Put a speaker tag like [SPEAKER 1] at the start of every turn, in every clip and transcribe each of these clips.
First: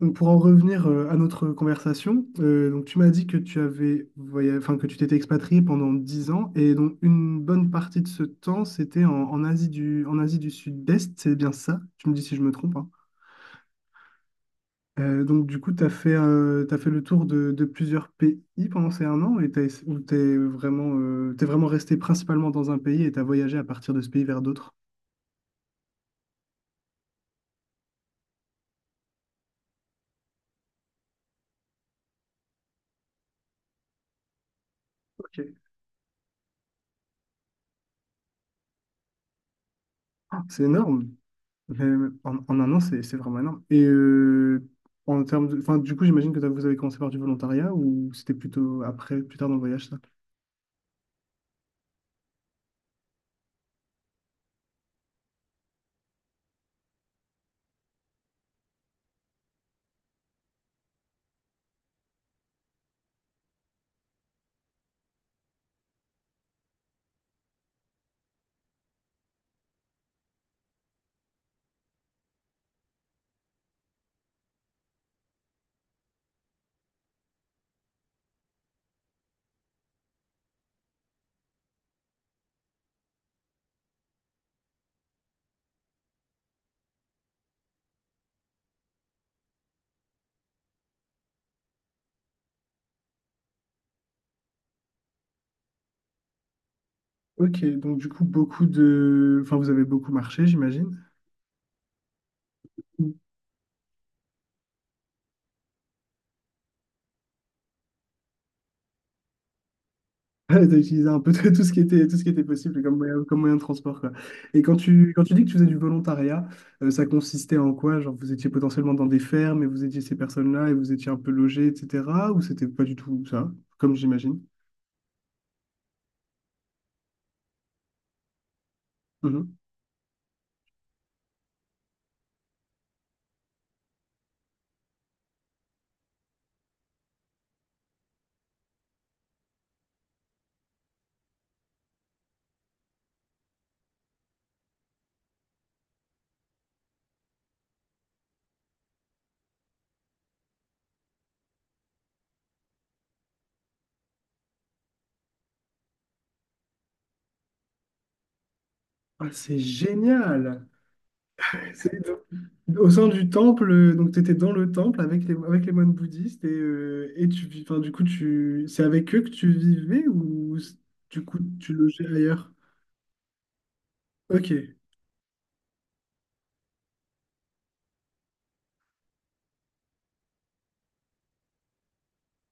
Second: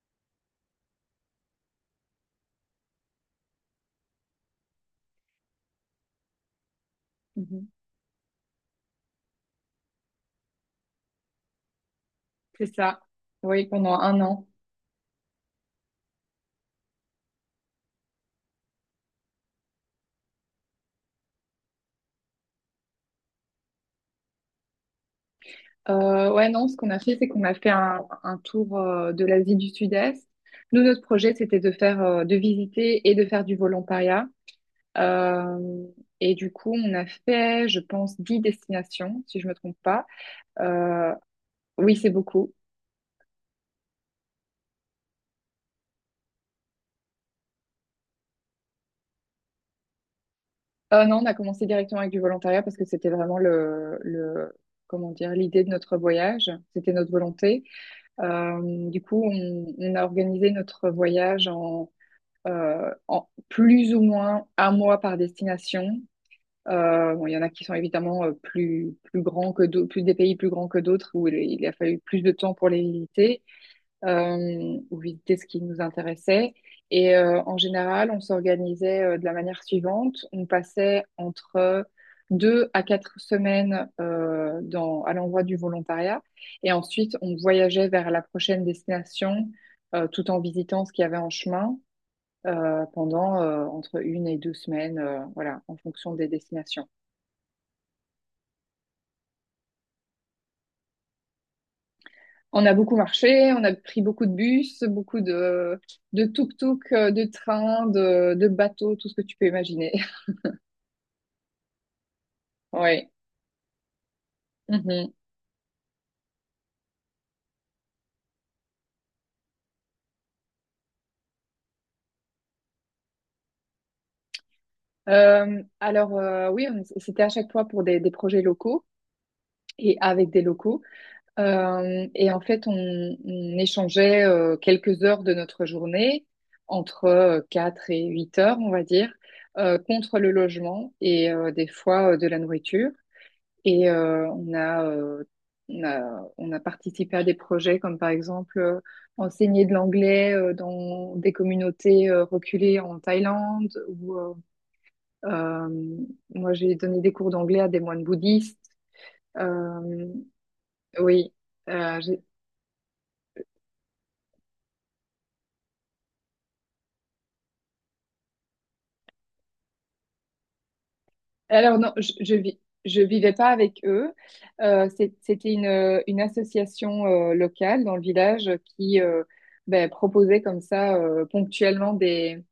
[SPEAKER 1] Donc, pour en revenir à notre conversation, donc tu m'as dit que tu avais enfin, que tu t'étais expatrié pendant 10 ans et donc une bonne
[SPEAKER 2] Mhm.
[SPEAKER 1] partie de ce temps c'était en Asie en Asie du Sud-Est, c'est bien ça? Tu me dis si je me
[SPEAKER 2] C'est
[SPEAKER 1] trompe, hein.
[SPEAKER 2] ça. Oui, pendant un an.
[SPEAKER 1] Donc du coup, tu as fait, t'as fait le tour de plusieurs pays pendant ces un an et ou t'es vraiment resté principalement dans un pays et tu as voyagé à partir de ce pays vers d'autres.
[SPEAKER 2] Ouais, non, ce qu'on a fait, c'est qu'on a fait un tour de l'Asie du Sud-Est. Nous, notre projet, c'était de faire, de visiter et de faire du volontariat.
[SPEAKER 1] Ok.
[SPEAKER 2] Euh, et du coup, on a fait, je pense, 10 destinations, si je me trompe pas.
[SPEAKER 1] Ah, c'est énorme.
[SPEAKER 2] Euh,
[SPEAKER 1] Mais
[SPEAKER 2] oui, c'est beaucoup.
[SPEAKER 1] en un an, c'est vraiment énorme. Et en termes de, enfin, du coup, j'imagine que vous avez commencé par du volontariat ou c'était plutôt après, plus tard dans le voyage, ça?
[SPEAKER 2] Non, on a commencé directement avec du volontariat parce que c'était vraiment le, comment dire, l'idée de notre voyage. C'était notre volonté. Du coup, on a organisé notre voyage en plus ou moins un mois par destination. Bon, il y en a qui sont évidemment plus grands que d'autres, plus des pays plus grands que d'autres où il a fallu plus de temps pour les visiter ou visiter ce qui nous intéressait. Et en général, on s'organisait de la manière suivante. On passait entre deux à quatre semaines dans, à l'endroit du volontariat et ensuite on voyageait vers la prochaine destination tout en visitant ce qu'il y avait en chemin pendant entre une et deux semaines, voilà, en fonction des destinations.
[SPEAKER 1] Ok, donc du coup, beaucoup de, enfin, vous avez beaucoup marché, j'imagine.
[SPEAKER 2] On a beaucoup
[SPEAKER 1] Mm.
[SPEAKER 2] marché, on a pris beaucoup de bus, beaucoup de tuk-tuk, de trains, de bateaux, tout ce que tu peux imaginer.
[SPEAKER 1] T'as utilisé un peu de tout ce qui était, tout ce qui était possible
[SPEAKER 2] Oui.
[SPEAKER 1] comme moyen de transport, quoi. Et
[SPEAKER 2] Mhm.
[SPEAKER 1] quand tu dis que tu faisais du volontariat, ça consistait en quoi? Genre, vous étiez potentiellement dans des fermes et vous étiez ces personnes-là et vous étiez un peu logés, etc. Ou c'était pas du tout ça, comme j'imagine?
[SPEAKER 2] Alors, oui, c'était à chaque fois pour des projets locaux
[SPEAKER 1] Mhm.
[SPEAKER 2] et avec des locaux. Et en fait, on échangeait quelques heures de notre journée, entre 4 et 8 heures, on va dire, contre le logement et des fois de la nourriture. Et on a participé à des projets comme par exemple enseigner de l'anglais dans des communautés reculées en Thaïlande. Ou, euh, moi, j'ai donné des cours d'anglais à des moines bouddhistes.
[SPEAKER 1] Ah, c'est
[SPEAKER 2] Euh,
[SPEAKER 1] génial!
[SPEAKER 2] oui. Euh,
[SPEAKER 1] Au sein du temple, donc tu étais dans le temple avec les moines bouddhistes et tu vis, enfin, du coup, tu, c'est avec eux que tu vivais du coup tu
[SPEAKER 2] Alors non,
[SPEAKER 1] logeais
[SPEAKER 2] je, je
[SPEAKER 1] ailleurs?
[SPEAKER 2] vis, je vivais pas avec eux.
[SPEAKER 1] Ok.
[SPEAKER 2] C'était une association locale dans le village qui ben, proposait comme ça ponctuellement des,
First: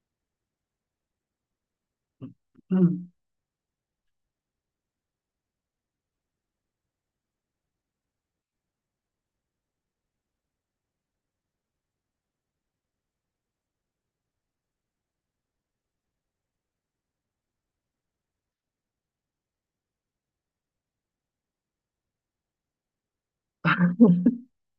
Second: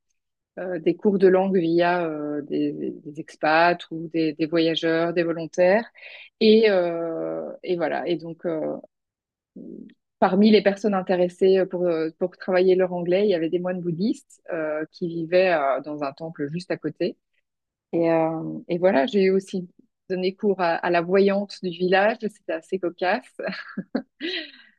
[SPEAKER 2] euh, des cours de langue via des,
[SPEAKER 1] Hmm.
[SPEAKER 2] des expats ou des voyageurs, des volontaires. Et voilà. Et donc parmi les personnes intéressées pour travailler leur anglais, il y avait des moines bouddhistes qui vivaient dans un temple juste à côté. Et voilà, j'ai aussi donné cours à la voyante du village, c'était assez cocasse.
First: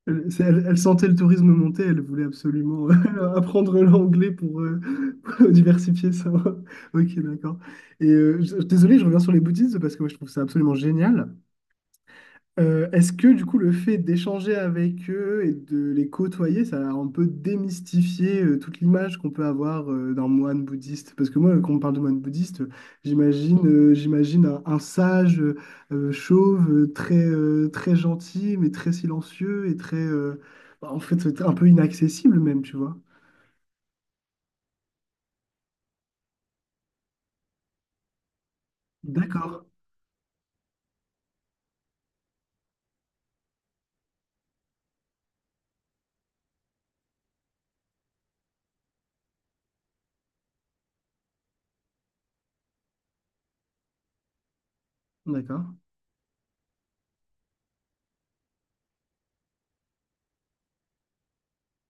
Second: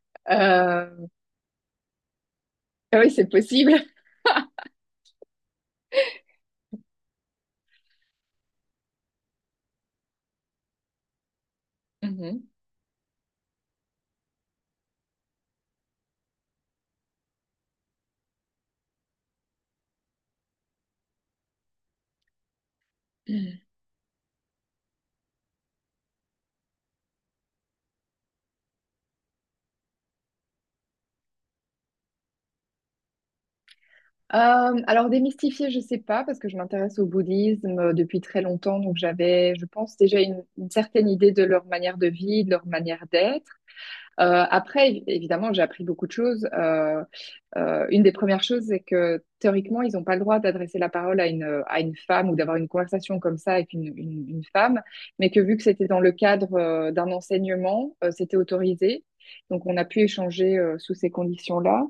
[SPEAKER 1] Elle, elle sentait
[SPEAKER 2] Euh,
[SPEAKER 1] le tourisme monter, elle voulait absolument
[SPEAKER 2] ah oui, c'est possible.
[SPEAKER 1] apprendre l'anglais pour, pour diversifier ça. Ok, d'accord. Et désolé, je reviens sur les bouddhistes parce que moi je trouve ça absolument génial.
[SPEAKER 2] Mhm.
[SPEAKER 1] Est-ce que du coup le fait d'échanger avec eux et de les côtoyer, ça a un peu démystifié toute l'image qu'on peut avoir d'un moine bouddhiste? Parce que moi, quand on parle de moine bouddhiste, j'imagine un sage chauve, très, très gentil, mais très silencieux et très, bah, en fait, un peu inaccessible même, tu vois.
[SPEAKER 2] Alors, démystifier, je sais pas, parce que je m'intéresse au bouddhisme depuis très longtemps, donc j'avais,
[SPEAKER 1] D'accord,
[SPEAKER 2] je pense, déjà une certaine idée de leur manière de vie, de leur manière d'être. Après, évidemment, j'ai appris beaucoup de choses. Une des premières choses, c'est que théoriquement, ils n'ont pas le droit d'adresser la parole à une femme ou d'avoir une conversation comme ça avec une femme, mais que vu que
[SPEAKER 1] d'accord,
[SPEAKER 2] c'était dans le cadre d'un enseignement, c'était autorisé. Donc, on a pu échanger sous ces conditions-là.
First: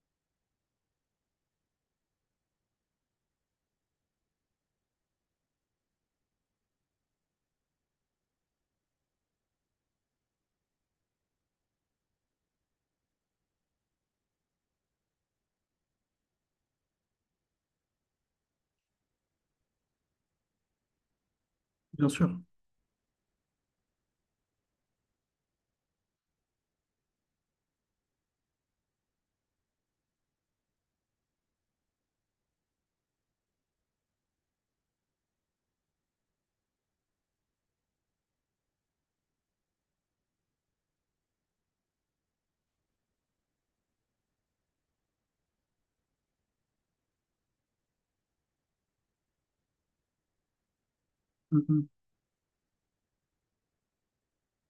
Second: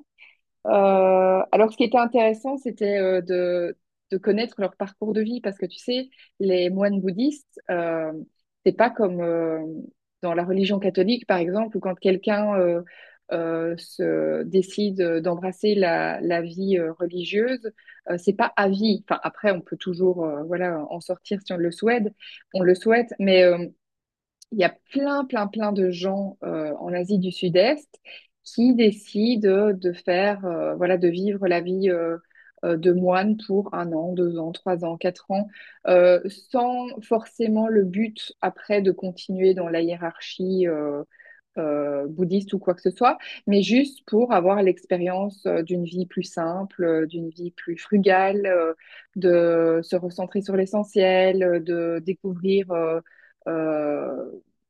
[SPEAKER 2] Alors, ce qui était intéressant, c'était de connaître leur parcours de vie, parce que tu sais, les moines bouddhistes, c'est pas comme dans la religion catholique, par exemple, où quand quelqu'un se décide d'embrasser la vie religieuse, c'est pas à vie. Enfin, après, on peut toujours, voilà, en sortir si on le souhaite,
[SPEAKER 1] bien sûr.
[SPEAKER 2] on le souhaite, mais il y a plein, plein, plein de gens en Asie du Sud-Est qui décident de faire, voilà, de vivre la vie de moine pour un an, deux ans, trois ans, quatre ans, euh, sans forcément le but après de continuer dans la hiérarchie. Bouddhiste ou quoi que ce soit, mais juste pour avoir l'expérience d'une vie plus simple, d'une vie plus frugale, de se recentrer sur l'essentiel,
[SPEAKER 1] Mhm.
[SPEAKER 2] de découvrir euh,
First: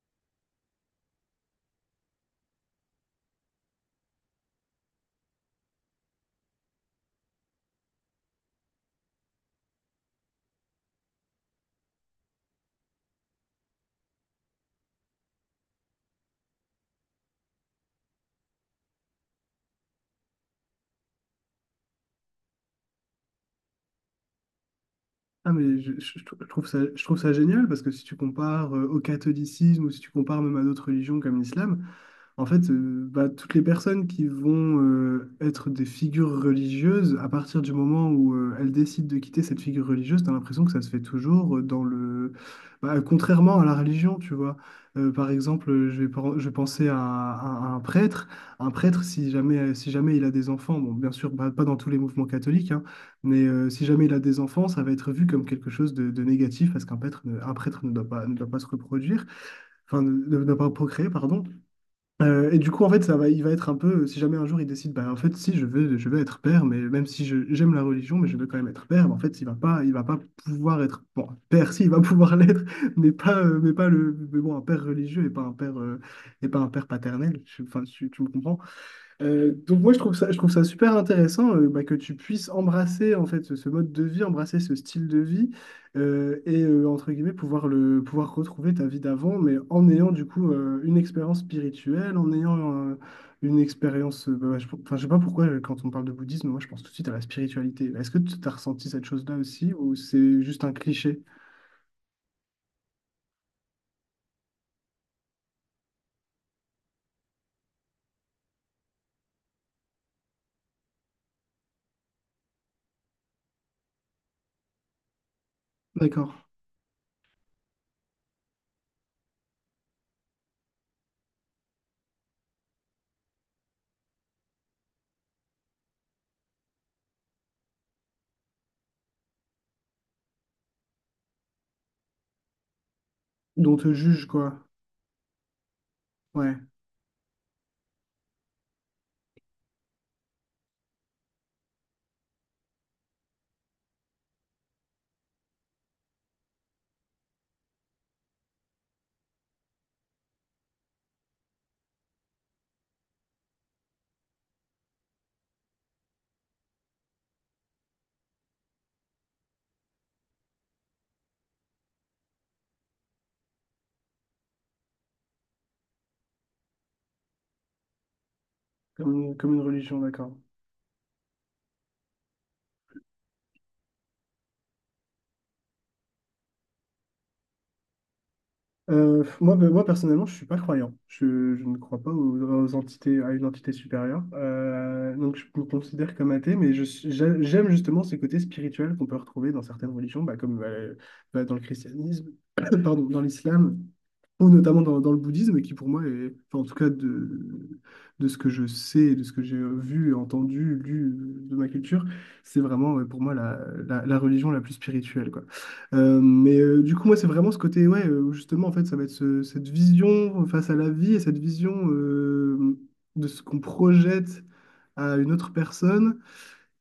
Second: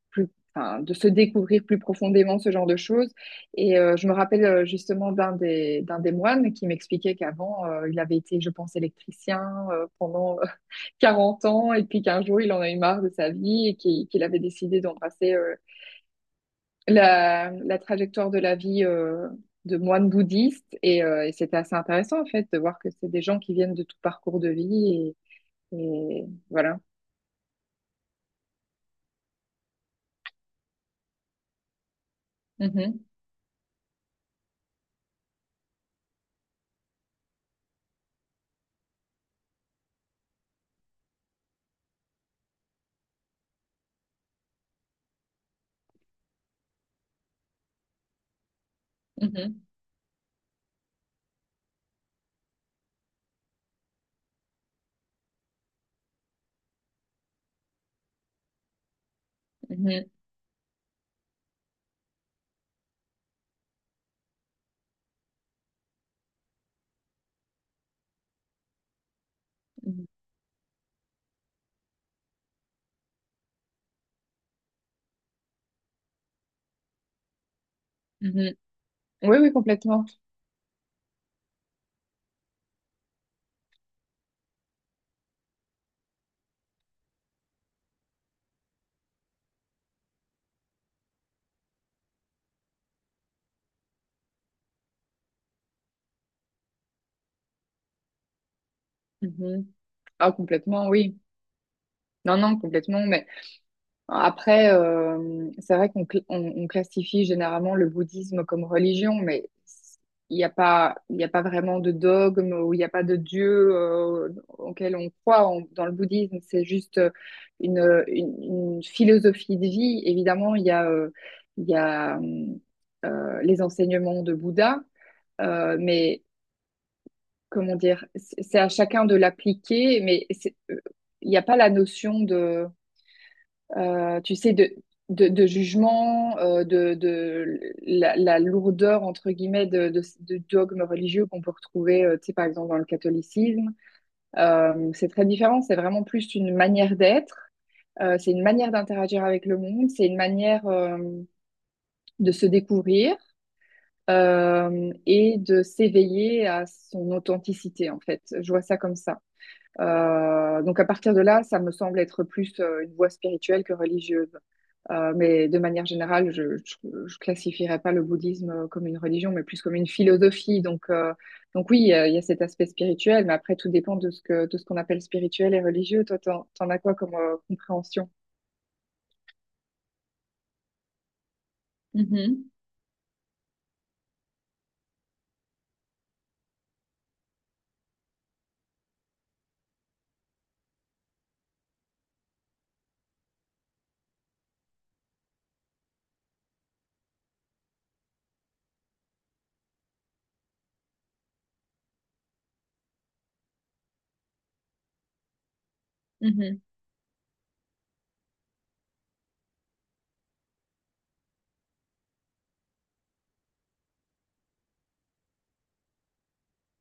[SPEAKER 2] plus, enfin, de se découvrir plus profondément ce genre de choses. Et je me rappelle justement d'un des moines qui m'expliquait qu'avant, il avait été, je pense, électricien pendant 40 ans et puis qu'un jour, il en a eu marre de sa vie et qu'il avait décidé d'embrasser la trajectoire de la vie de moine bouddhiste et c'était assez intéressant en fait de voir que c'est des gens qui viennent de tout parcours de vie
[SPEAKER 1] Ah
[SPEAKER 2] et,
[SPEAKER 1] mais
[SPEAKER 2] et voilà.
[SPEAKER 1] je trouve ça génial parce que si tu compares au catholicisme ou si tu compares même à d'autres religions comme l'islam. En fait,
[SPEAKER 2] Mhm,
[SPEAKER 1] bah, toutes les personnes qui vont être des figures religieuses, à partir du moment où elles décident de quitter cette figure religieuse, t'as l'impression que ça se fait toujours dans le... bah, contrairement à la religion, tu vois. Par exemple, je vais penser à un prêtre. Un prêtre, si jamais,
[SPEAKER 2] mhm,
[SPEAKER 1] si jamais il a des enfants, bon, bien sûr, bah, pas dans tous les mouvements catholiques, hein, mais si jamais il a des enfants, ça va être vu comme quelque chose de négatif parce qu'un prêtre, ne- un prêtre ne doit pas, ne doit pas se reproduire, enfin,
[SPEAKER 2] mhm,
[SPEAKER 1] ne doit pas procréer, pardon. Et du coup, en fait, ça va, il va être un peu, si jamais un jour il décide, bah, en fait, si je veux, je veux être père, mais même si j'aime la religion, mais je veux quand même être père, en fait, il va
[SPEAKER 2] mhm,
[SPEAKER 1] pas pouvoir être, bon, père, si, il va pouvoir l'être, mais pas le, mais bon, un père religieux et pas un père, et pas un père paternel. Enfin, tu me
[SPEAKER 2] mhm.
[SPEAKER 1] comprends?
[SPEAKER 2] Oui, oui,
[SPEAKER 1] Donc moi
[SPEAKER 2] complètement.
[SPEAKER 1] je trouve ça super intéressant bah, que tu puisses embrasser en fait ce mode de vie, embrasser ce style de vie entre guillemets pouvoir le pouvoir retrouver ta vie d'avant, mais en ayant du coup une expérience spirituelle, en ayant une expérience, bah, je, enfin, je sais pas pourquoi quand on parle de bouddhisme, moi je pense tout de suite à la spiritualité. Est-ce que tu as ressenti cette chose-là
[SPEAKER 2] Mhm.
[SPEAKER 1] aussi ou
[SPEAKER 2] Ah,
[SPEAKER 1] c'est juste un
[SPEAKER 2] complètement, oui.
[SPEAKER 1] cliché?
[SPEAKER 2] Non, non, complètement. Mais après, c'est vrai on classifie généralement le bouddhisme comme religion, mais il n'y a pas vraiment de dogme ou il n'y a pas de dieu auquel on croit dans le
[SPEAKER 1] D'accord.
[SPEAKER 2] bouddhisme. C'est juste une, une philosophie de vie. Évidemment, il y a les enseignements de Bouddha, mais comment dire, c'est à chacun de l'appliquer, mais il n'y a pas la notion de
[SPEAKER 1] Dont on te juge
[SPEAKER 2] tu sais,
[SPEAKER 1] quoi?
[SPEAKER 2] de jugement,
[SPEAKER 1] Ouais,
[SPEAKER 2] de la lourdeur, entre guillemets, de dogmes religieux qu'on peut retrouver, tu sais, par exemple, dans le catholicisme. C'est très différent, c'est vraiment plus une manière d'être, c'est une manière d'interagir avec le monde, c'est une manière de se découvrir et de s'éveiller à son authenticité, en fait. Je vois ça comme ça. Donc à partir de là, ça me semble être plus une voie spirituelle que religieuse. Mais de manière générale, je ne classifierais pas le bouddhisme comme une religion, mais
[SPEAKER 1] comme une
[SPEAKER 2] plus comme une
[SPEAKER 1] religion, d'accord.
[SPEAKER 2] philosophie. Donc, oui, il y a cet aspect spirituel, mais après, tout dépend de ce qu'on appelle spirituel et religieux. Toi, t'en as quoi comme compréhension?
[SPEAKER 1] Moi, ben, moi, personnellement, je suis pas croyant. Je ne crois pas
[SPEAKER 2] Mhm,
[SPEAKER 1] aux entités, à une entité supérieure. Donc, je me considère comme athée, mais j'aime justement ce côté spirituel qu'on peut retrouver dans certaines religions, bah, comme bah, dans le christianisme, pardon, dans l'islam ou notamment dans le bouddhisme, qui pour moi est, enfin, en tout cas de ce que je sais, et de ce que j'ai vu, entendu, lu de ma culture, c'est vraiment ouais, pour moi la religion la plus spirituelle, quoi.
[SPEAKER 2] mhm,
[SPEAKER 1] Du coup, moi, c'est vraiment ce côté, ouais, où justement, en fait, ça va être cette vision face à la vie et cette vision de ce qu'on projette à une autre personne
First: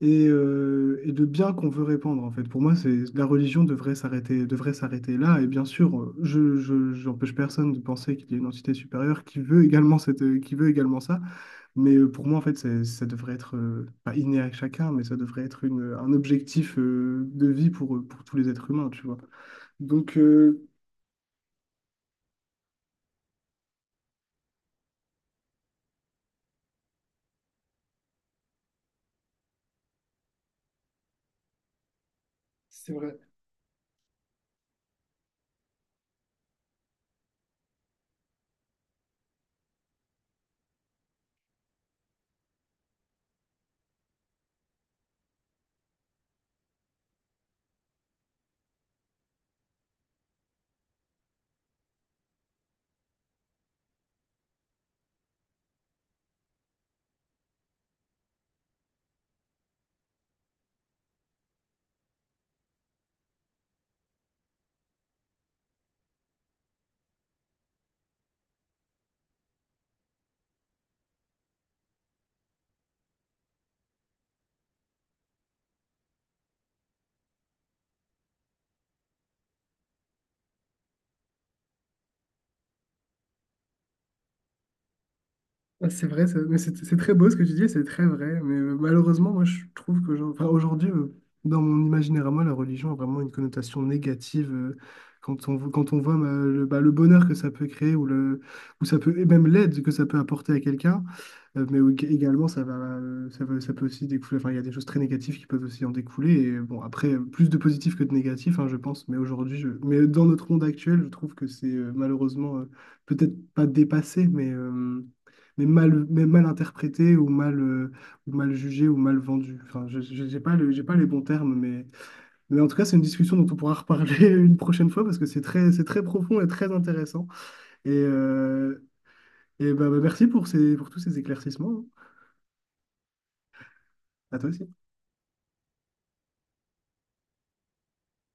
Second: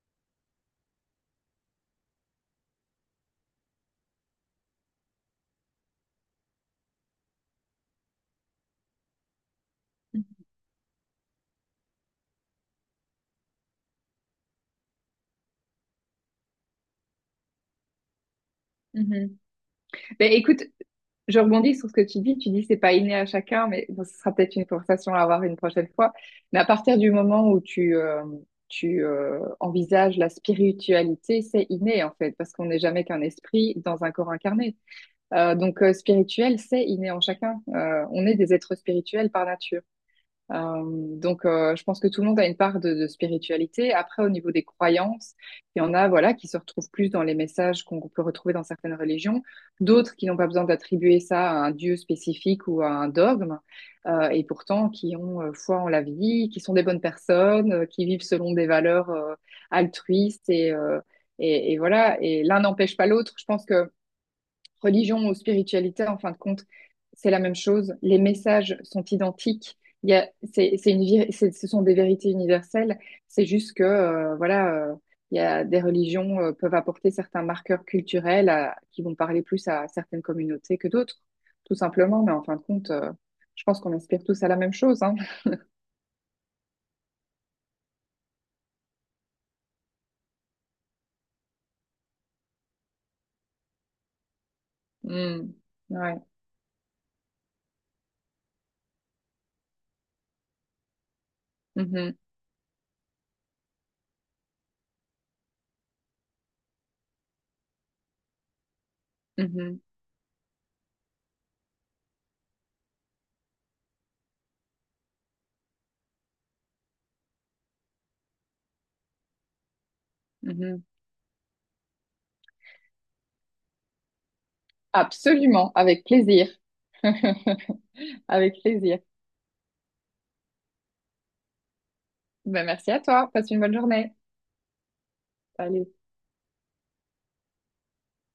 [SPEAKER 1] et de bien qu'on veut répandre en fait. Pour moi, c'est la religion devrait s'arrêter là. Et bien sûr, j'empêche personne de penser qu'il y a une entité supérieure qui veut également cette, qui veut également ça. Mais pour moi, en fait, ça devrait être pas inné à chacun, mais ça devrait être un objectif de vie pour tous les êtres humains,
[SPEAKER 2] mhm,
[SPEAKER 1] tu vois.
[SPEAKER 2] mhm.
[SPEAKER 1] Donc,
[SPEAKER 2] Ben, écoute, je rebondis sur ce que tu dis. Tu dis c'est pas inné à chacun, mais bon, ce sera peut-être une conversation à avoir une prochaine fois. Mais à partir du moment où tu envisages la spiritualité, c'est inné en fait, parce qu'on n'est jamais qu'un esprit dans un corps incarné. Donc spirituel, c'est inné en chacun. On est des êtres spirituels par nature. Donc, je pense que tout le monde a une part de spiritualité. Après, au niveau des croyances, il y en a, voilà, qui se retrouvent plus dans les messages qu'on peut retrouver dans certaines religions, d'autres qui n'ont pas besoin d'attribuer ça à un dieu spécifique ou à un dogme, et pourtant qui ont foi en la vie, qui sont des bonnes personnes, qui vivent selon des valeurs altruistes et voilà. Et l'un n'empêche pas l'autre. Je pense que religion ou spiritualité, en fin de compte, c'est la même chose. Les messages sont identiques. Il y a, c'est une, vir- c'est- ce sont des vérités universelles. C'est juste que, voilà, il y a des religions peuvent apporter certains marqueurs culturels qui vont parler plus à certaines communautés que d'autres, tout simplement. Mais en fin de compte, je pense qu'on aspire tous à la même chose, hein.
[SPEAKER 1] ah, c'est vrai, mais c'est très beau ce que tu dis, c'est très vrai. Mais malheureusement, moi, je trouve qu'aujourd'hui, aujourd'hui, dans mon imaginaire à moi, la religion a vraiment une connotation négative. Quand
[SPEAKER 2] Mm.
[SPEAKER 1] quand on voit
[SPEAKER 2] Ouais.
[SPEAKER 1] bah, le bonheur que ça peut créer ou, le, ou ça peut, et même l'aide que ça peut apporter à quelqu'un, mais
[SPEAKER 2] Mhm.
[SPEAKER 1] également, ça peut aussi découler. Enfin, il y a des choses très négatives qui peuvent aussi en découler. Et bon, après, plus de positifs que de négatifs, hein, je pense. Mais aujourd'hui,
[SPEAKER 2] Mhm.
[SPEAKER 1] mais dans notre monde actuel, je trouve que c'est malheureusement peut-être pas dépassé, mais. Mais mal interprété ou mal jugé ou mal vendu. Enfin, j'ai pas
[SPEAKER 2] Mhm.
[SPEAKER 1] j'ai pas les bons termes, mais en tout cas, c'est une discussion dont on pourra reparler une prochaine fois parce que
[SPEAKER 2] Absolument,
[SPEAKER 1] c'est très
[SPEAKER 2] avec
[SPEAKER 1] profond et
[SPEAKER 2] plaisir.
[SPEAKER 1] très intéressant. Et,
[SPEAKER 2] Avec
[SPEAKER 1] euh,
[SPEAKER 2] plaisir.
[SPEAKER 1] et bah, bah, merci pour ces, pour tous ces éclaircissements, hein.
[SPEAKER 2] Ben, merci à toi. Passe une bonne journée.
[SPEAKER 1] À toi aussi.
[SPEAKER 2] Allez.